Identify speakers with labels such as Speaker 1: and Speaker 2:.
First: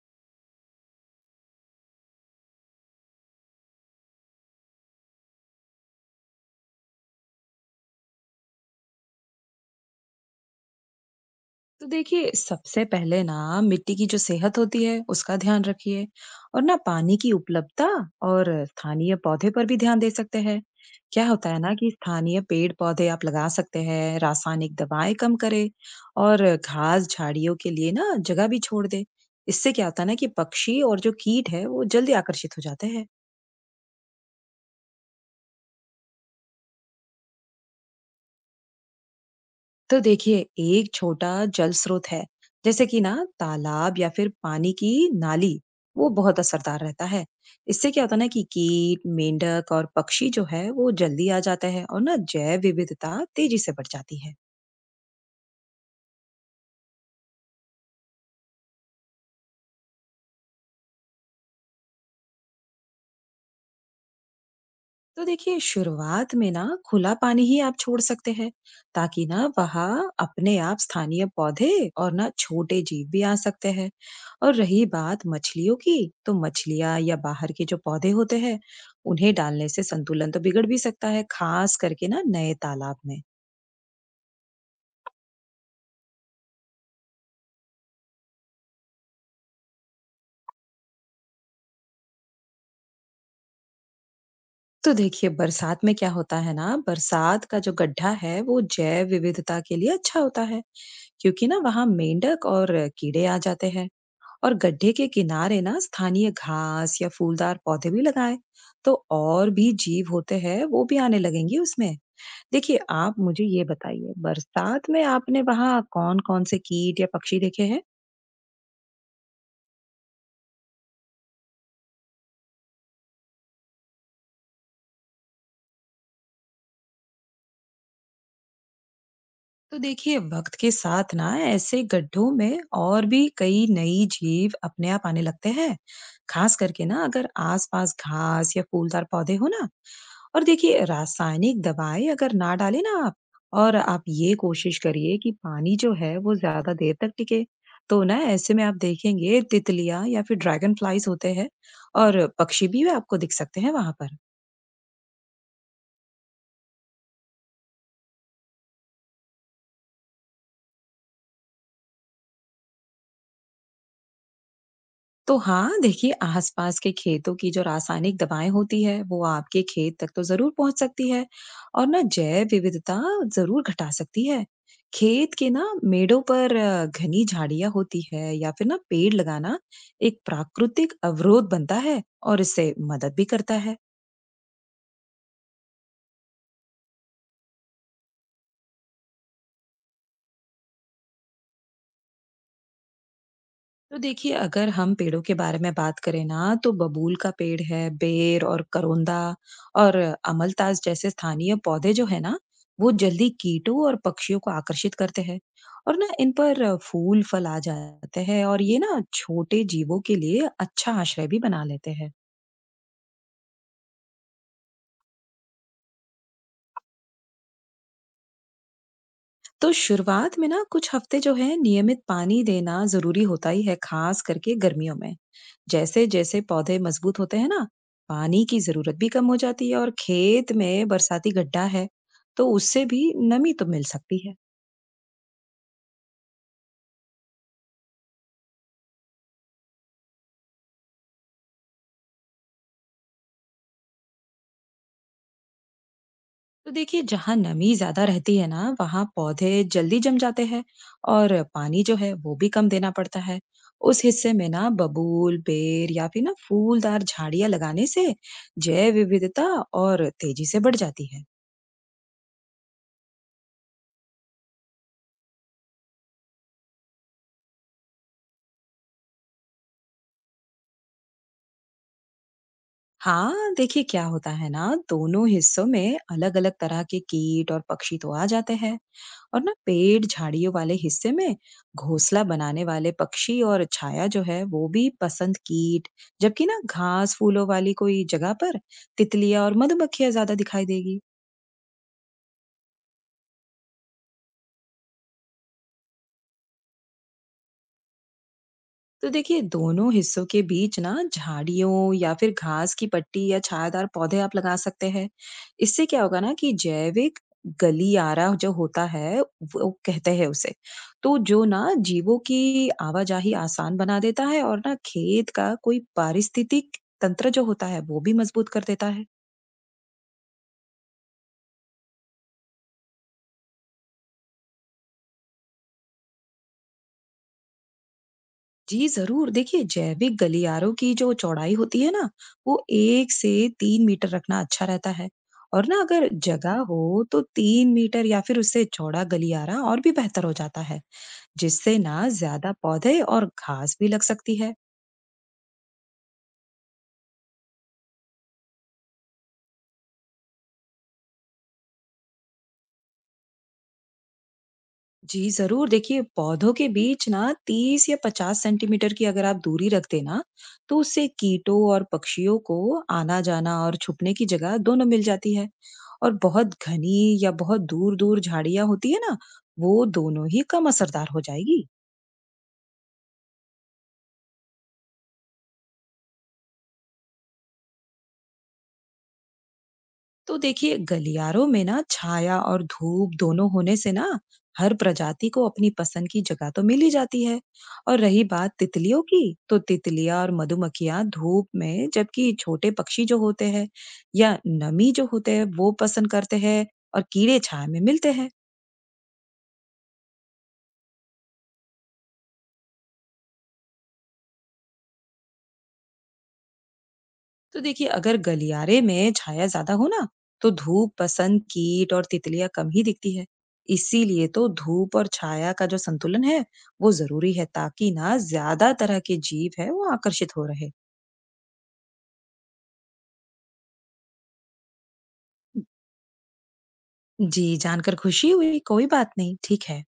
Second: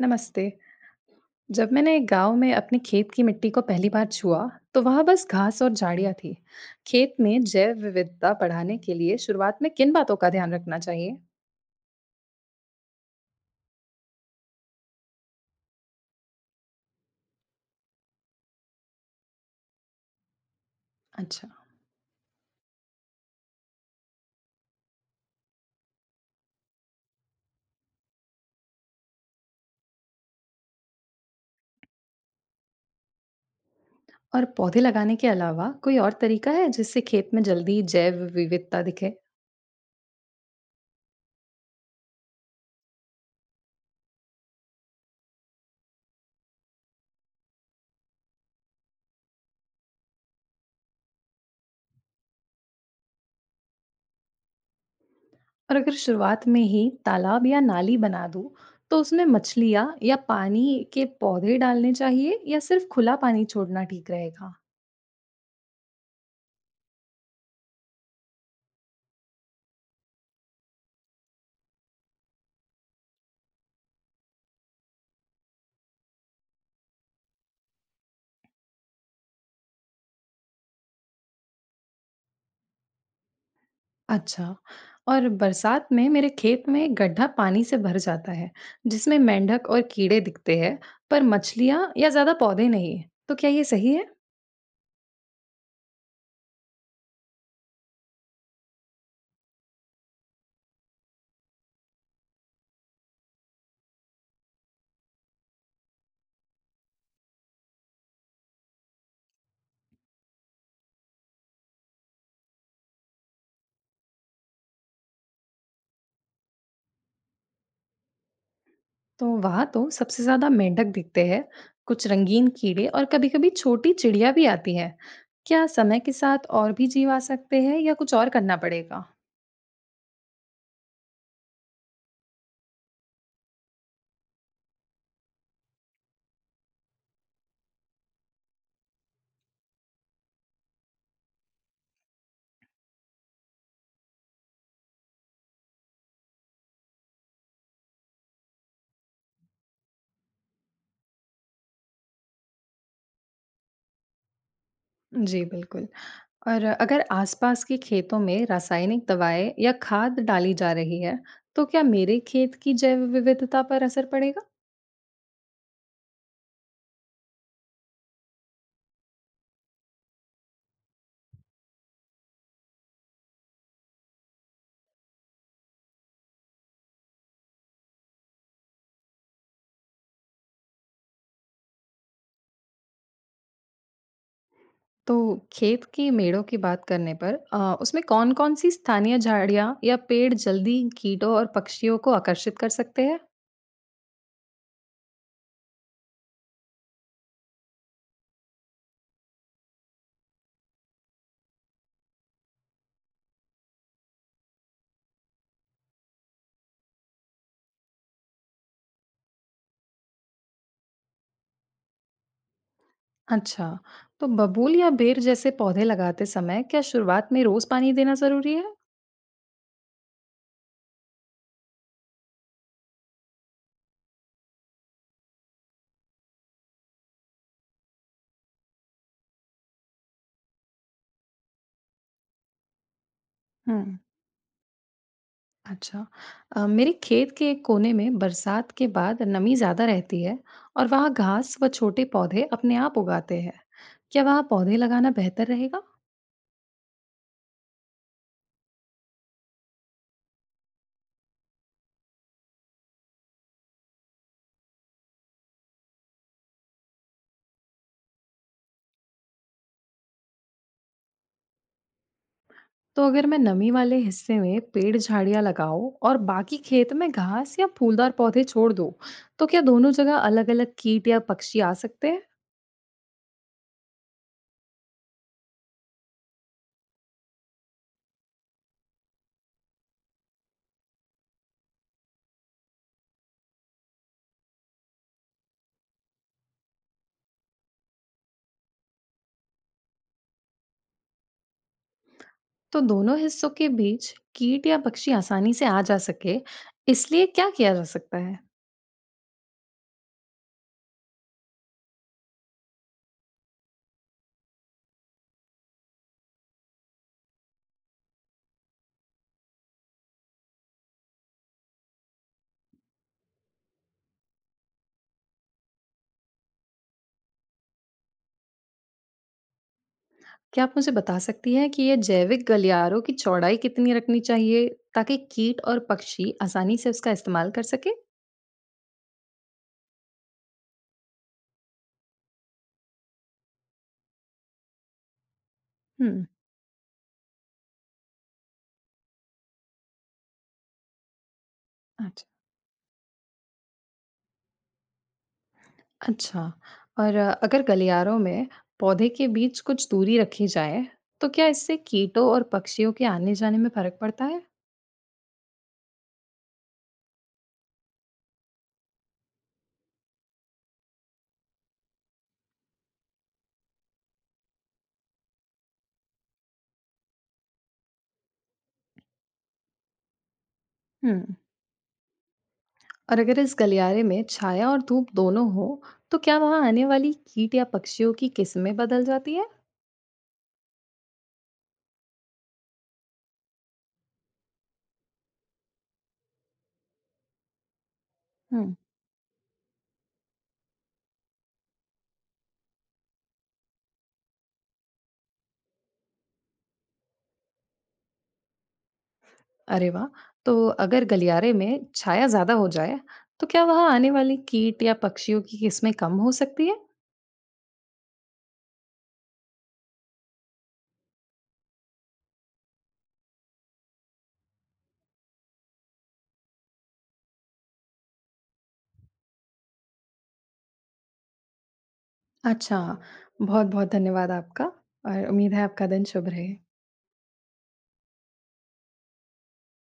Speaker 1: नमस्ते। जब मैंने एक गांव में अपने खेत की मिट्टी को पहली बार छुआ तो वहां बस घास और झाड़ियां थी। खेत में जैव विविधता बढ़ाने के लिए शुरुआत में किन बातों का ध्यान रखना चाहिए?
Speaker 2: तो देखिए सबसे पहले ना मिट्टी की जो सेहत होती है उसका ध्यान रखिए और ना पानी की उपलब्धता और स्थानीय पौधे पर भी ध्यान दे सकते हैं। क्या
Speaker 1: अच्छा।
Speaker 2: होता है ना कि स्थानीय पेड़ पौधे आप लगा सकते हैं, रासायनिक दवाएं कम करें और घास झाड़ियों के लिए ना जगह भी छोड़ दे। इससे क्या होता है ना कि पक्षी और जो कीट है वो जल्दी आकर्षित हो जाते हैं।
Speaker 1: और पौधे लगाने के अलावा कोई और तरीका है जिससे खेत में जल्दी जैव विविधता दिखे?
Speaker 2: तो देखिए एक छोटा जल स्रोत है, जैसे कि ना तालाब या फिर पानी की नाली, वो बहुत असरदार रहता है। इससे क्या होता है ना कि कीट, मेंढक और पक्षी जो है वो जल्दी आ जाते हैं और ना जैव विविधता तेजी से बढ़ जाती है।
Speaker 1: और अगर शुरुआत में ही तालाब या नाली बना दूं तो उसमें मछलियाँ या पानी के पौधे डालने चाहिए या सिर्फ खुला पानी छोड़ना ठीक रहेगा?
Speaker 2: तो देखिए शुरुआत में ना खुला पानी ही आप छोड़ सकते हैं, ताकि ना वहाँ अपने आप स्थानीय पौधे और ना छोटे जीव भी आ सकते हैं। और रही बात मछलियों की, तो मछलियाँ या बाहर के जो पौधे होते हैं, उन्हें डालने से संतुलन तो बिगड़ भी सकता है, खास करके ना नए तालाब में।
Speaker 1: अच्छा। और बरसात में मेरे खेत में एक गड्ढा पानी से भर जाता है, जिसमें मेंढक और कीड़े दिखते हैं, पर मछलियाँ या ज़्यादा पौधे नहीं। तो क्या ये सही है?
Speaker 2: तो देखिए बरसात में क्या होता है ना, बरसात का जो गड्ढा है वो जैव विविधता के लिए अच्छा होता है, क्योंकि ना वहाँ मेंढक और कीड़े आ जाते हैं। और गड्ढे के किनारे ना स्थानीय घास या फूलदार पौधे भी लगाएं, तो और भी जीव होते हैं वो भी आने लगेंगे उसमें। देखिए आप मुझे ये बताइए, बरसात में आपने वहाँ कौन कौन से कीट या पक्षी देखे हैं?
Speaker 1: तो वहाँ तो सबसे ज़्यादा मेंढक दिखते हैं, कुछ रंगीन कीड़े और कभी-कभी छोटी चिड़िया भी आती है। क्या समय के साथ और भी जीव आ सकते हैं या कुछ और करना पड़ेगा?
Speaker 2: तो देखिए वक्त के साथ ना ऐसे गड्ढों में और भी कई नई जीव अपने आप आने लगते हैं, खास करके ना अगर आसपास घास या फूलदार पौधे हो ना। और देखिए रासायनिक दवाएं अगर ना डालें ना आप, और आप ये कोशिश करिए कि पानी जो है वो ज्यादा देर तक टिके, तो ना ऐसे में आप देखेंगे तितलियां या फिर ड्रैगन फ्लाइज होते हैं और पक्षी भी वे आपको दिख सकते हैं वहां पर।
Speaker 1: जी, बिल्कुल। और अगर आसपास के खेतों में रासायनिक दवाएं या खाद डाली जा रही है, तो क्या मेरे खेत की जैव विविधता पर असर पड़ेगा?
Speaker 2: तो हाँ, देखिए आसपास के खेतों की जो रासायनिक दवाएं होती है, वो आपके खेत तक तो जरूर पहुंच सकती है और ना जैव विविधता जरूर घटा सकती है। खेत के ना मेड़ों पर घनी झाड़ियां होती है या फिर ना पेड़ लगाना एक प्राकृतिक अवरोध बनता है और इससे मदद भी करता है।
Speaker 1: तो खेत की मेड़ों की बात करने पर उसमें कौन-कौन सी स्थानीय झाड़ियाँ या पेड़ जल्दी कीटों और पक्षियों को आकर्षित कर सकते हैं?
Speaker 2: तो देखिए अगर हम पेड़ों के बारे में बात करें ना, तो बबूल का पेड़ है, बेर और करोंदा और अमलतास जैसे स्थानीय पौधे जो है ना, वो जल्दी कीटों और पक्षियों को आकर्षित करते हैं और ना इन पर फूल फल आ जाते हैं और ये ना छोटे जीवों के लिए अच्छा आश्रय भी बना लेते हैं।
Speaker 1: अच्छा, तो बबूल या बेर जैसे पौधे लगाते समय क्या शुरुआत में रोज पानी देना जरूरी है?
Speaker 2: तो शुरुआत में ना कुछ हफ्ते जो है नियमित पानी देना जरूरी होता ही है, खास करके गर्मियों में। जैसे जैसे पौधे मजबूत होते हैं ना, पानी की जरूरत भी कम हो जाती है, और खेत में बरसाती गड्ढा है तो उससे भी नमी तो मिल
Speaker 1: हम्म।
Speaker 2: सकती है।
Speaker 1: अच्छा, मेरे खेत के एक कोने में बरसात के बाद नमी ज्यादा रहती है और वहाँ घास व छोटे पौधे अपने आप उगाते हैं। क्या वहाँ पौधे लगाना बेहतर रहेगा?
Speaker 2: तो देखिए जहाँ नमी ज्यादा रहती है ना, वहाँ पौधे जल्दी जम जाते हैं और पानी जो है वो भी कम देना पड़ता है। उस हिस्से में ना बबूल, बेर या फिर ना फूलदार झाड़ियां लगाने से जैव विविधता और तेजी से बढ़ जाती है।
Speaker 1: तो अगर मैं नमी वाले हिस्से में पेड़ झाड़ियां लगाऊं और बाकी खेत में घास या फूलदार पौधे छोड़ दूं, तो क्या दोनों जगह अलग-अलग कीट या पक्षी आ सकते हैं?
Speaker 2: हाँ देखिए क्या होता है ना, दोनों हिस्सों में अलग अलग तरह के कीट और पक्षी तो आ जाते हैं और ना पेड़ झाड़ियों वाले हिस्से में घोंसला बनाने वाले पक्षी और छाया जो है वो भी पसंद कीट, जबकि ना घास फूलों वाली कोई जगह पर तितलियां और मधुमक्खियां ज्यादा दिखाई देगी।
Speaker 1: तो दोनों हिस्सों के बीच कीट या पक्षी आसानी से आ जा सके, इसलिए क्या किया जा सकता है?
Speaker 2: तो देखिए दोनों हिस्सों के बीच ना झाड़ियों या फिर घास की पट्टी या छायादार पौधे आप लगा सकते हैं। इससे क्या होगा ना कि जैविक गलियारा जो होता है, वो कहते हैं उसे, तो जो ना जीवों की आवाजाही आसान बना देता है और ना खेत का कोई पारिस्थितिक तंत्र जो होता है वो भी मजबूत कर देता है।
Speaker 1: क्या आप मुझे बता सकती हैं कि ये जैविक गलियारों की चौड़ाई कितनी रखनी चाहिए ताकि कीट और पक्षी आसानी से उसका इस्तेमाल कर सके?
Speaker 2: जी, ज़रूर। देखिए, जैविक गलियारों की जो चौड़ाई होती है ना, वो 1 से 3 मीटर रखना अच्छा रहता है, और ना अगर
Speaker 1: हम्म।
Speaker 2: जगह हो, तो 3 मीटर या फिर उससे चौड़ा गलियारा और भी बेहतर हो जाता है, जिससे ना
Speaker 1: अच्छा,
Speaker 2: ज़्यादा पौधे और घास भी लग सकती है।
Speaker 1: अच्छा। और अगर गलियारों में पौधे के बीच कुछ दूरी रखी जाए तो क्या इससे कीटों और पक्षियों के आने जाने में फर्क पड़ता है?
Speaker 2: जी, ज़रूर। देखिए, पौधों के बीच ना 30 या 50 सेंटीमीटर की अगर आप दूरी रख देना, तो उससे कीटों और पक्षियों को आना-जाना और छुपने की जगह दोनों मिल जाती है। और बहुत घनी या बहुत दूर-दूर झाड़ियाँ होती है ना, वो दोनों ही कम असरदार हो
Speaker 1: हम्म।
Speaker 2: जाएगी।
Speaker 1: और अगर इस गलियारे में छाया और धूप दोनों हो तो क्या वहां आने वाली कीट या पक्षियों की किस्में बदल जाती है?
Speaker 2: तो देखिए गलियारों में ना छाया और धूप दोनों होने से ना, हर प्रजाति को अपनी पसंद की जगह तो मिल ही जाती है। और रही बात
Speaker 1: हम्म।
Speaker 2: तितलियों की, तो तितलियां और मधुमक्खियां धूप में, जबकि छोटे पक्षी जो होते हैं या नमी जो होते हैं वो पसंद करते हैं, और कीड़े छाया में मिलते हैं।
Speaker 1: अरे वाह! तो अगर गलियारे में छाया ज्यादा हो जाए तो क्या वहां आने वाली कीट या पक्षियों की किस्में कम हो सकती है?
Speaker 2: तो देखिए अगर गलियारे में छाया ज्यादा हो ना, तो धूप पसंद कीट और तितलियां कम ही दिखती है। इसीलिए तो धूप और छाया का जो संतुलन है वो जरूरी है, ताकि ना ज्यादा तरह के जीव है वो आकर्षित हो रहे।
Speaker 1: अच्छा। बहुत बहुत धन्यवाद आपका और उम्मीद है आपका दिन शुभ रहे।
Speaker 2: जी, जानकर खुशी हुई। कोई बात नहीं, ठीक है।